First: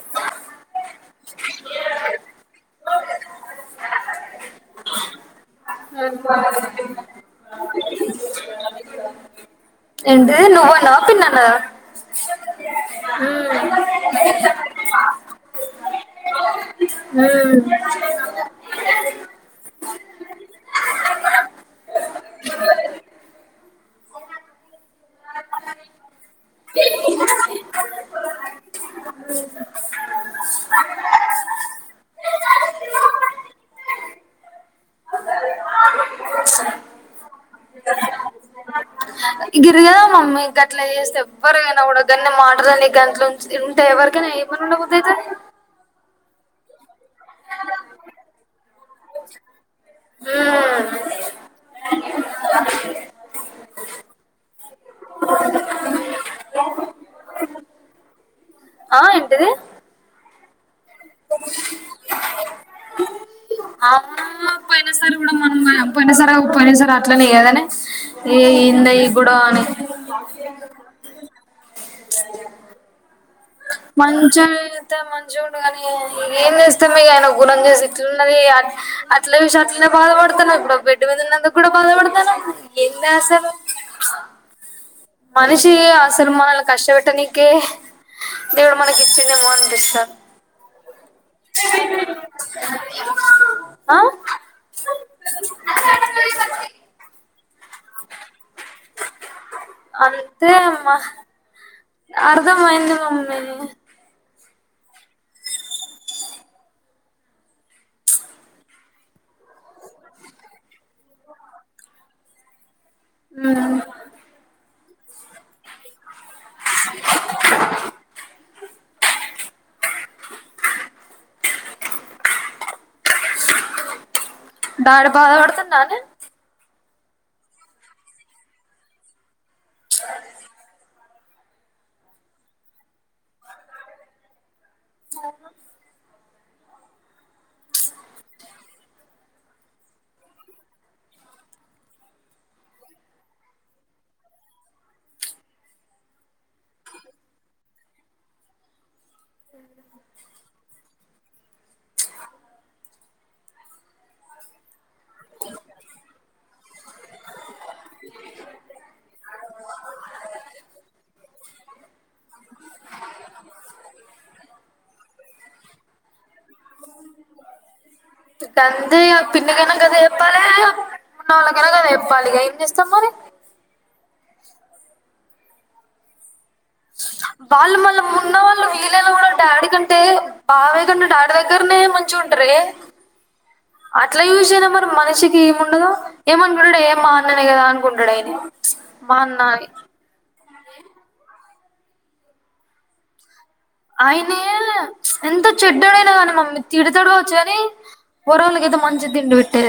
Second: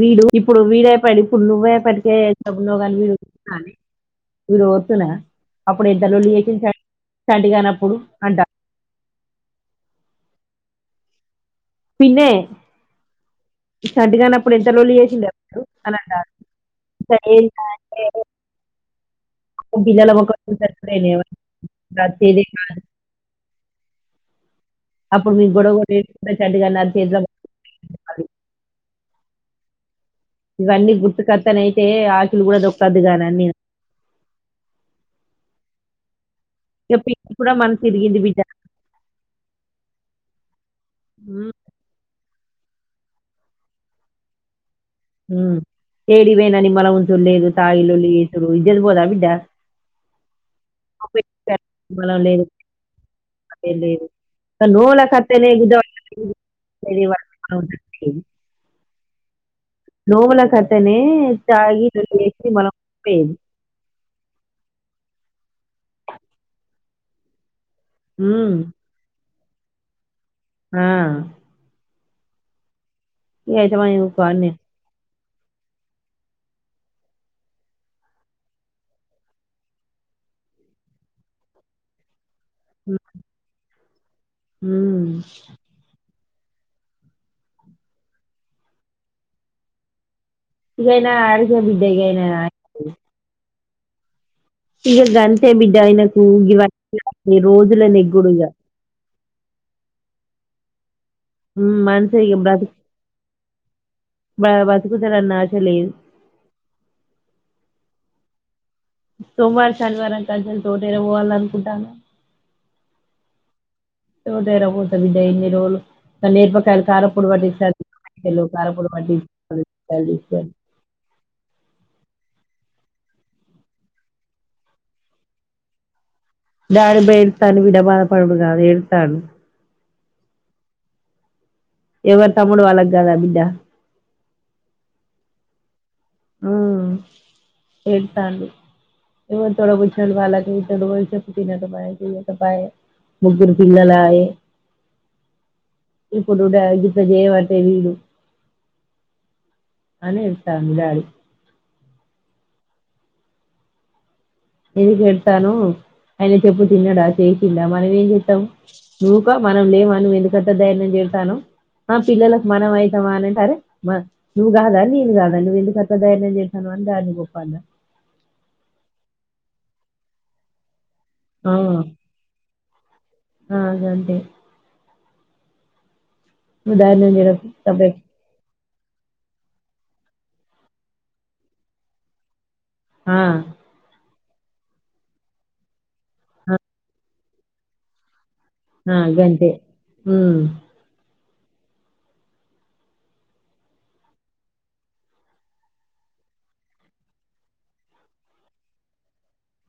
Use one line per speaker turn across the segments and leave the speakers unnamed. వీడు ఇప్పుడు వీడే ఇప్పుడు నువ్వ అయ్యేపటికే అప్పుడు నువ్ కనిపీవు ఇరు వస్తున అప్పుడు ఎంత లొల్లి చంటిగానప్పుడు అంటా
ఎంటి నువ్వు నవ్వుతున్నానా
పిన్నీ చంటిగానప్పుడు ఎంత లొల్లి చేసిండ అప్పుడు అని అంటాంది
ఉమ్
పిల్లల మొఖం చూసే [unintelligible] అప్పుడు మీ గొడవగడటుగా చంటి గాడు నా చేతిలోకి ఇవన్నీ గుర్తుకత్తనయితే ఆకులు కూడా దొక్కద్దు కానీ అన్ని ఇక ప ఇప్పుడా మనసు ఎదిగింది బిడ్డా
గిరిగద మమ్మీ గట్ల చేస్త
ఉమ్,
ఎవ్వరుగైనా కూడా గన్ని మాటలు గా గానీ గంట్లులుంచితే ఉంటే ఎవరికైనావ ఏమని అయితది
ఉమ్ ఎడికి పోయిన నిమ్మలం ఉంటుండ లేదు తాగి లొల్లి చేసుడు ఇజ్జత్ పొద బిడ్డా [inaudible] లేదు లేదు బిడ్డ [inaudible]
ఆ ఏంటిది
నోవల కోతనే తాగి లొల్లి చేసి మలం
అ పోయినా సరి కూడా మొన్న పోయిన సారి కాక పోయినసారి అట్లనే కదనే ఏ
ఉమ్
ఏందో ఈ గొడవ అని
ఆ ఇగ అయితమని ఊకో అని
మంచో
నేను
ఏతే మంచిగుండుగానీ ఏం చేస్తుందు ఇగ ఆయన గుణం చేసి ఇట్లున్నది అట్ల అట్లనే బాధపడు డతా ఇప్పుడు బెడ్ మీద ఉన్నందుకు కూడా బాధపడతాంది ఏంది అసలు
ఉమ్
మనిషి అసలు మనల్ని కష్టపెట్టనికే దేవుడు మనకి ఇచ్చిండేమో అనిపిస్తది
మ్
ఆ
ఇగ గంటే బిడ్డ ఆయనకు గివన్న రోజులే నెగ్గుడుగా
అంతే అమ్మా
ఉమ్ మనిషి ఇగ
అర్ధం అయింది మమ్మి
బతుకుతాడన్నా ఆశ లేదు సోమ్వరు శనివారం కలసి తోట కి పోవాల అనుకుంటాన
ఉమ్
తోట దగ్గర పోత బిడ్డా ఎన్ని రోజులు త నేర్పకాయలు కారపూడి బట్టి చా లో కరపూడి [unintelligible]
బడా పగాగాలాగోడుతున్నను
డాడీ బేధ బాధ పడుడు కాదు బిడ్డా [unintelligible] ఎవరు తమ్ముడు వాళ్ళకీ కాదా బిడ్డా ఆ ఏడతాడు ఎవడు తోడు కూర్చొని వాళ్ల తడు చొప్పితే వినడు వినకపోయాయి ముగ్గురు పిల్లలు ఆయె ఇప్పుడు [unintelligible] చేయమంటే వీడు అనే ఎస్తా మీ డాడీ [unintelligible] చెప్పను ఆయన చెప్పు తిన్నాడా చేసిడా మనం ఏం చేస్తాం నువ్వుక మనం లేవా నువ్వు ఎందుకంటా ధైర్యం చేయ తిట్టాను ఆ పిల్లలకు మనం అవుతామా అనింట అరే నువ్వు కాదా నేను కాదా నువ్వు ఎందుకు అత్త ధైర్యం చేసాను [unintelligible]
ఇప్పు అంతే పింకైనా కద చెప్పాలి ఉన్నవాళ్ళకైనా కదా చెప్పాలి ఇక ఏం చేస్తాం మరి
హా గంతే ఉదానాన్
వాళ్ళ మళ్ళ ఉన్న వాళ్ళు పిల్లలు కూడా డాడీ కంటే బాబాయ్ కంటే డాడీ దగ్గరనే మంచి ఉంటారే
హ
అట్లా చయూస అయినా మరి మనిషికి ఏమి ఉండదు ఏమనుకుంటాడు ఏ మా అన్ననే కదా అనుకుంటాడు ఆయన
ఆ గంతె హ
ఆయనే ఎంత చెడ్డడైనా కానీ మమ్మీ తిడతడు కావచ్చు కాని కొడుకులకి ఐతే మంచి తిండి పెట్టె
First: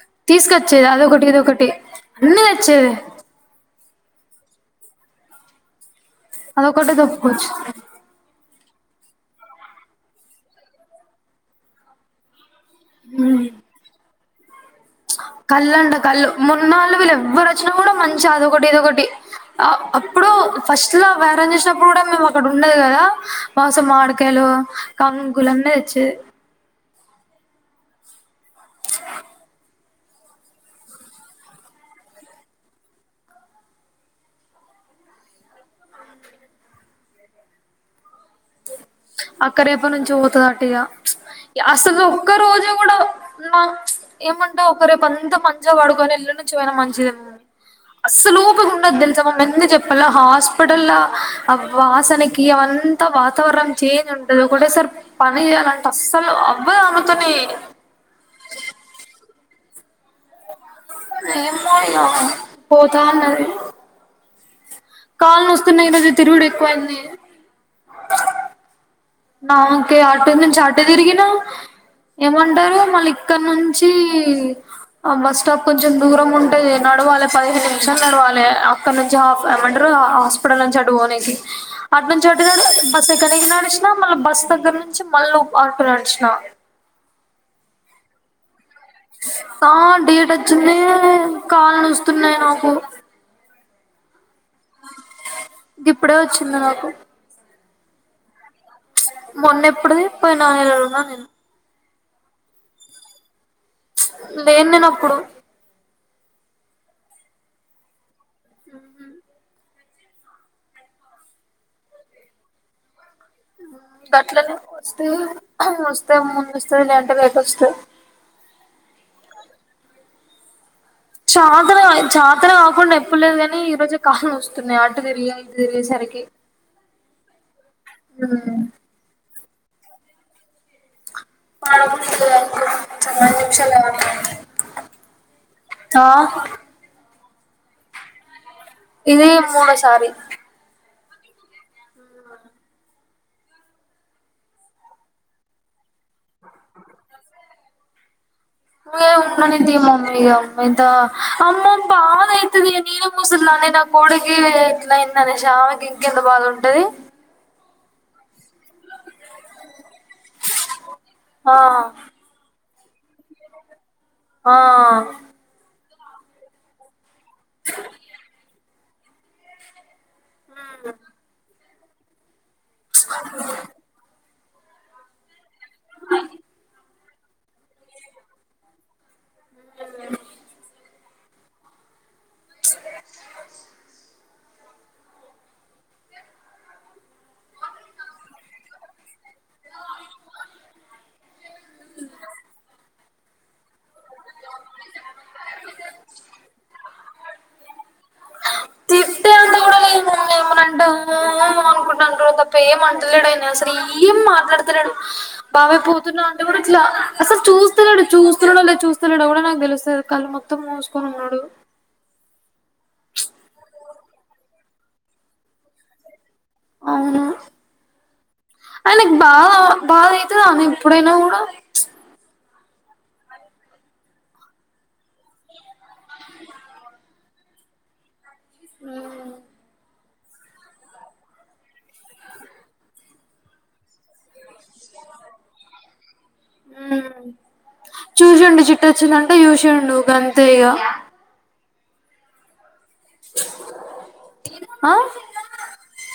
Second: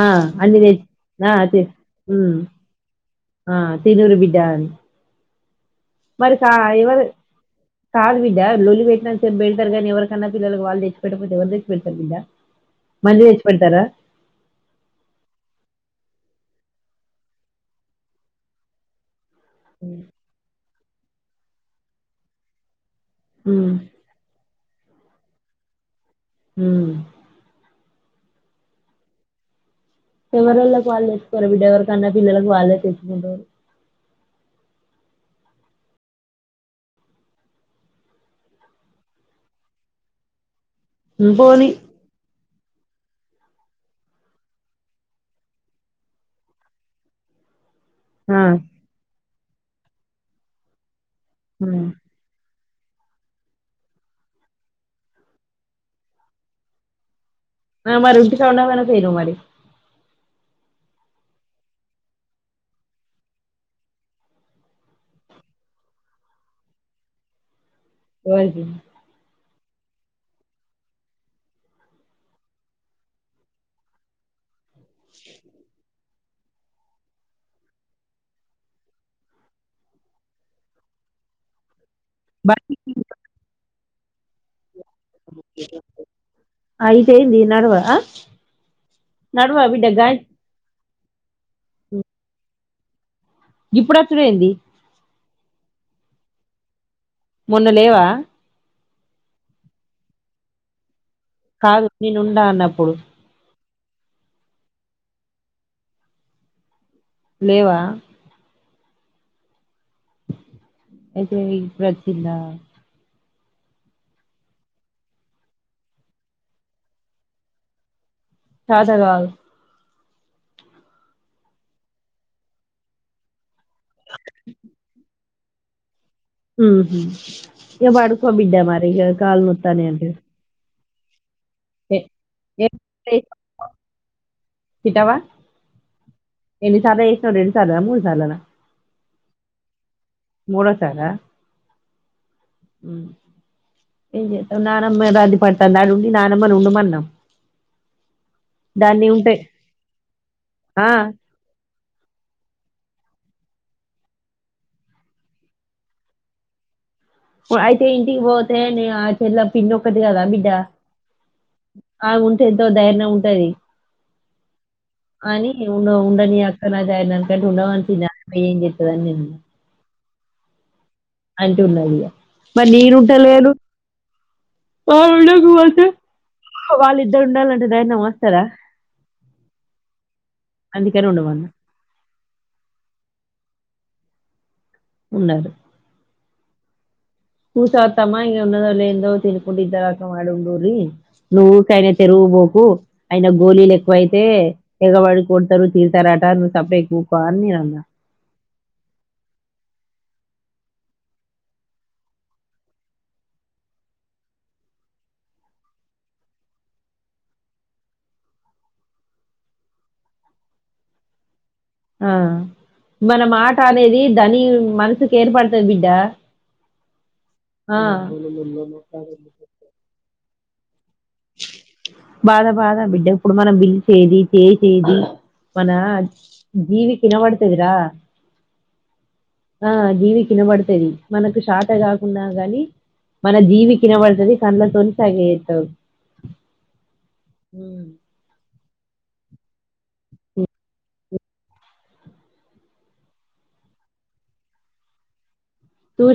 ఆ అన్ని తెచ్
తీసుకొచ్చేది అదొకటి
ఆ తె
ఇదొకటి
ఉమ్
అన్నీ తెచ్చేది
ఆ తిరుర్ బిడ్డ అని మరి కా
అదొకటే
ఎవరు
చెప్పుకోవచ్చు
కాదు బిడ్డ లొల్లి పెట్ చెప్పిళ్తారు కానీవకైన్నా పిల్లకి వాళ్ళ తెచ్చి పెట్టకపోతే ఎవరు తెచ్చి పెళ్తారు బిడ మళ్ళీ చేచ్చి పెడతారా
కళ్ళుంట కళ్ళు మన్నాళ్ళు వీళ్ళు ఎవ్వరు వచ్చినా కూడా మంచి అదొకటి ఏదొకటి అప్పుడు ఫస్ట్ లా వేరం చేసినప్పుడు కూడా మేము అక్కడ ఉండదు కదా
ఉమ్
మాసం మాడుకయలు కంకులు అన్ని తెచ్చేది
హ ఎవరొళ్ళకి వాళ్ళు తెచ్చుకోరు బిడ్డ ఎవరి కన్నా పిల్లలకుకి వాళ్ళు తెచ్చుకుారు
అక్క రేపు నుంచి పోతుంది అటు ఇగా
ఉమ్ పోనీ
అసలు ఒక్క రోజు కూడా ఉ ఏమంటే ఒక రేపు అంత మంచిగా పాడుకొని ఇల్లు నుంచి పోయినా మంచిదేమ్ని అసల్
ఆ
ఓపిక ఉండదు తెలుసా మ ఎందు చెప్పాల హాస్పిటల్ లా ఆ
ఉమ్
వాసనకి అంత వాతవరణం చేంజ్ ఉంటదు ఒకేసారి పని చేయాలంటే అస్సలు అవ్వదు అమ్ముతునే
మారి ఇంటికాడ లెదు మరి
ఏమో ఇగ పోతన్నది కళ్ళు నస్తున్నాయి నాకి తిరుగుడు ఎక్కువ అంది
ఎవరికీ
నాకే ఆటో నుంచి ఆటో తిరిగిన ఏమంటారు మళ్ళ ఇక్కడ నుంచి ఆ బస్ స్టాప్ కొంచం దూర ఉంటేది నడవాలి పదిహేను నిమిషాలు నడవాలి అక్కడ నుంచి హాఫ్ అమంటారు హాస్పిటల్ నుంచి అడుని అటునుంచు అంటుగానే
బట్
బస్సు ఎక్కనికి నడిసిన మళ్ళీ బస్సు దగ్గర నుంచి మళ్ళు [unintelligible] నడిచిన
అయితే ఏంది నడవ ఆ నడవ
ఆ
బిడ్డ గా
డేట్ వచ్చింది కాలు నుూస్తున్నాయి నాకు
ఇప్పుడు వచ్చుడేంది
ఇప్పుడే వచ్చింది నాకు
మొన్న లేవా
మొన్న ఎప్పుడుది పోయిన ఉన్నా నేను
కాదు నేను ఉండా అన్నప్పుడు
లేను నేను అప్పుడు
లేవా
ఉహు
అయితే ఇప్పుడు వచ్చిందా
గట్లనే వస్తా వస్తే ముందు వస్తది లేదంటే లేట్ వస్తది
చాతగాదు
చాతన చాతన కాకుండా ఎప్పుడు లేదు కాని ఈ రోజే కాలు నొస్తున్నాయి అటు తిరిగి ఇటు తిరిగే సరికి
ఉహు ఇగా పడుకో బిడ్డ మరి కాలు నోత్తనాయంటివి ఏ తిట్టవా
[unintelligible] ఆ
ఎన్నిసార్లు రెండు సాల మూడు సాలనా
ఇది మూడో సారి
మూడో సారా ఉ ఏ చేత ననమ్మది పడుతా నాడు ఉండి ననమ్మని ఉండుమన్నం
ఏమున్నది మమ్మీ ఇగ ఎంతా
ఆ
అమ్మో బాదై ది నేను ముసల్దానే నా కోడికి ఇట్లాయిందనేసి ఆమెకి ఇంకెంత బాధ ఉంటది
వ అయితే ఇంటికి బో నేనే గా ఆ చెల్ల పిన్నొక్కటి కదా బిడ్డ
ఆ
ఆముంటే ఎంతో ధైర్నం ఉంటది
ఆ
ఉ ఉండని అక్కని [unintelligible]
ఆ
బయట ఉన్నది ఇగ మరి నేనుంటలేరు ఆవిడా
అ
వాళ్ళిద్దరు ఉండాలంటే ధైర్నాం వస్తదా ఇద్దరు ఉండమన్నా ఉన్నాడు ఊస అతమ్మా ఇం ఉన్నదో లేందో తినుకుంటా ఇద్దరు ఒకేసాటా ఉండురి నువ్వుకయనట్టే రుగుపోకు ఆయన గోలీలు ఎక్కువైతే ఎగబడు కొడతారు తింటారట ను సెపరేట్ ఊక అని నేనన్న
తిట్టే అంత కూడా లేము లేమనంటే అమ్మో అనుకుంటాండు తప్ప ఏం అంటలేడు అయనసలు ఏం మాట్లాడతలేడు బాబాయ్ పోతున్నా అంటే కూడా ఇట్లా అట్లా అసలు చూస్తలేడు చూస్తున్నాడులేదు చూస్తలేదో కూడా నాకు తెలుస్తలేదు కళ్ళు మొత్తం మూసుకొని ఉన్నాడు
ఆ మన మాట అనేది ధని మనసుకి ఏర్పడుతాది బిడ్డ
అవును
ఆ
తా ఇప్పుడైనా కూడా
బాధ బాధ బిడ్డ ఇప్పుడు మనం పిల్చేేది చేసేది మన జీవి వినవడ్తాదిరా ఆ ఇవి వినబడుతది మనకు శాత కాకున్నా గాని మన జీవికి వినవడ్తది కళ్లతోని సైగ చేస్తారు
ఉ చూసుండు జుట్టు వచ్చిందంటే చూసిండు గంతే ఇగ ఆ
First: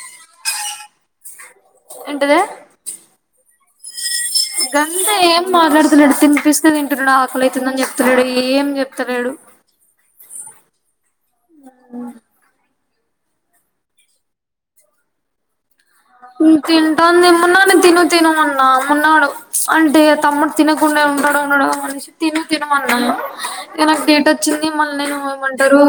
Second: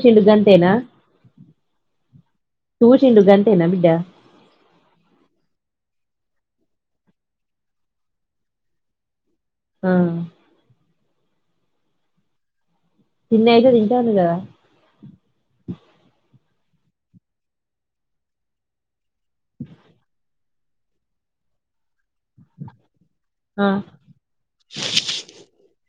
చెండు గంతేన
ఏంటిదే
చూసిండు గంతేనా బిడ్డ
గంతే ఏం మాట్లాడతలేడు తినిపిస్తే తింటుండు ఆకలైతుందని చెప్తలేడు ఏం చెప్తలేడు
హా
ఆ [unintelligible]
తిండైతే తింటండ్ గద
హ్మ్ తింటాను దేమ్మాన నేను తిను తిను అన్న మున్నాడు అంటే తమ్ముడ్ తినకుండా ఉం ఉన్నాడో ఉన్నాడో అనేషి తిను తిను అన్న
ఆ
ఇగ నాక్ డేట్ వచ్చింది మళ్ళ నేను ఏమంటారు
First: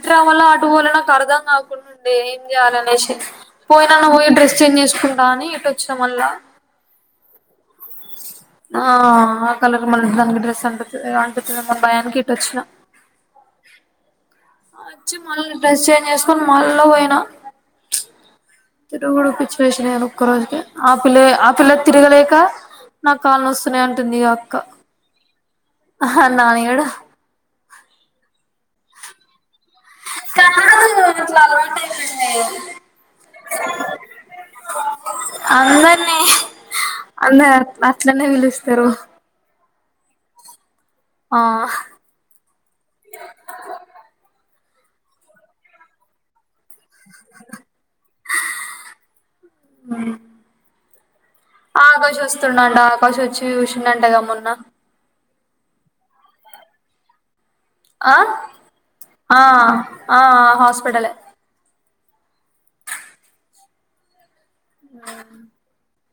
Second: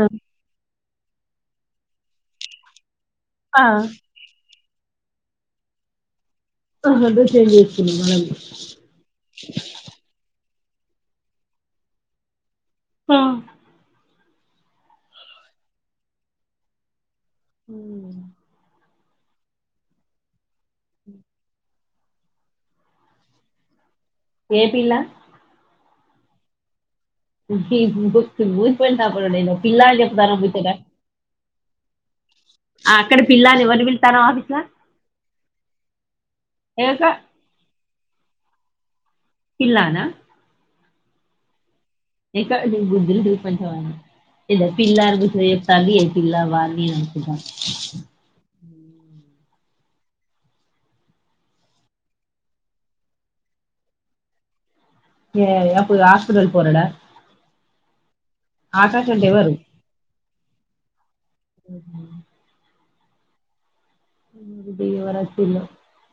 ఆ
రావాల ఆటు పోవలన్ నాక్ అర్ధం కాకుండుండే ఏం చేయాలనేసి
ఆ,
పోయి నువ్ పోయి డ్రెస్ చేంజ్ చేసుకుంటా అని ఇటొచ్చిన మల్ల
అహద్ చేంజ్ జేష్ [unintelligible]
ఆ ఆ ఆ కలర్ మళ్ళ దానికి డ్రెస్ అంటుతది అంటుతది మోన్ భయానికి ఇటుొచ్చిన
ఆ
అచ్చి మళ్ళీ డ్రెస్ చేంజ్ చేసుకొని మళ్ళ పోయిన
హ్మ్మ్
తిరుగుడు పిచ్చి లేశినాయి ఒక్క రోజుకే ఆ పిల్ల ఆ పిల్ల తిరగలేక నా కాళ్ళు నోస్తున్నాయ్ అంటుంది ఈ అక్క
ఏ పిల్ల
ఆహా నానీ గాడు
ముట్టి బూసు పోయిన టాపులు ఉండే పిలలకి జెపుతున్నావ్ ముచ్చట్ట [unintelligible] ఆ అక్కడ పిల్లా అని ఎవరి పిలుతాన్నవ్ ఆఫీస్ ల
అందర్నీ
హే ఊకొ
అట్లనే పిలుస్తారు
పిల్లా నా
ఆ హ్
ఇకో నీక్ బుద్ధి లేదు కొంచమన్న ఇద పిల్ల గుర్చ్ చెప్ తాంది ఎ పిల్ల వాల్ వీల్ అనుకుంట [unintelligible]
అ ఆకాష్ వస్తుండంట ఆకాష్ వచ్చి చూసిండంటగా మొన్న
ఏ అప్పుడు హాస్పిటల్ పోరడా
ఆ
ఆకాష్ అంటే
ఆ
ఎవరు
ఆ హాస్పటలే
[inaudible] ఫీవ రచ్ టిల్లో [unintelligible]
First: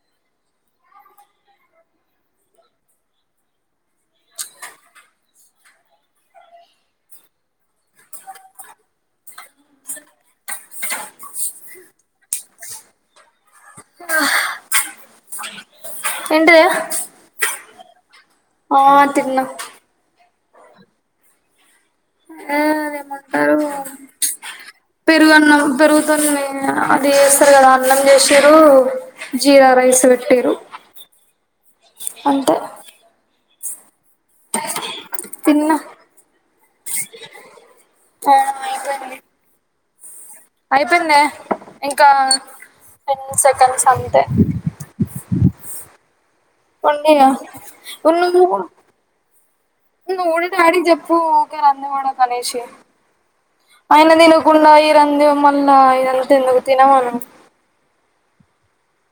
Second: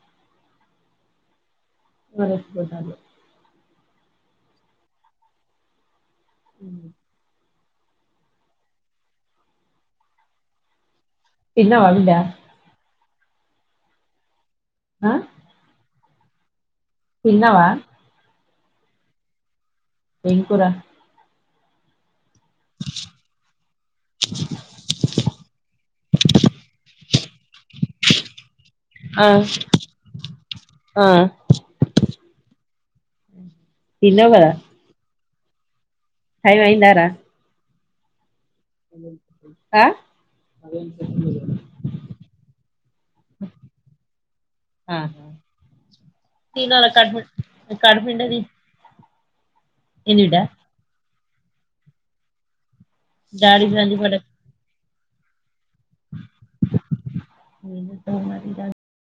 వర స్పోతాలు [unintelligible] ఊమ్ తిన్నవా బిడ్డ
ఆహ్
ఆ
ఏంటిదే
తిన్నవా
ఆ తిన్నా
ఎం కూర
ఆ అదేమంటారు పెరుగన్నం అన్నం పెరుగుతో న్ అది చేస్తారు కదా అన్నం చేసి తు
ఆ
జీరా రైస్ పెట్టిరు
ఆ
అంతే
తిన్నవ్ కదా
తిన్న
టైం అయిందా రా ఆ
అయిపెందే ఇంకా టెను సెకండ్స్ అంతే
ఆహా తినాల కడుపు
[inaudible]
కడుపు నిండా తిన్ ఏంది
నువ్వు
బిడ్డ
కూడా డాడి కి చెప్పు ఊకె రంధి పడకనేషి
డాడీ గంజి
అయన తినకుండా ఇబ్బందిగా మళ్ళా ఇదంత ఎందుకు తిన మను
పట్ట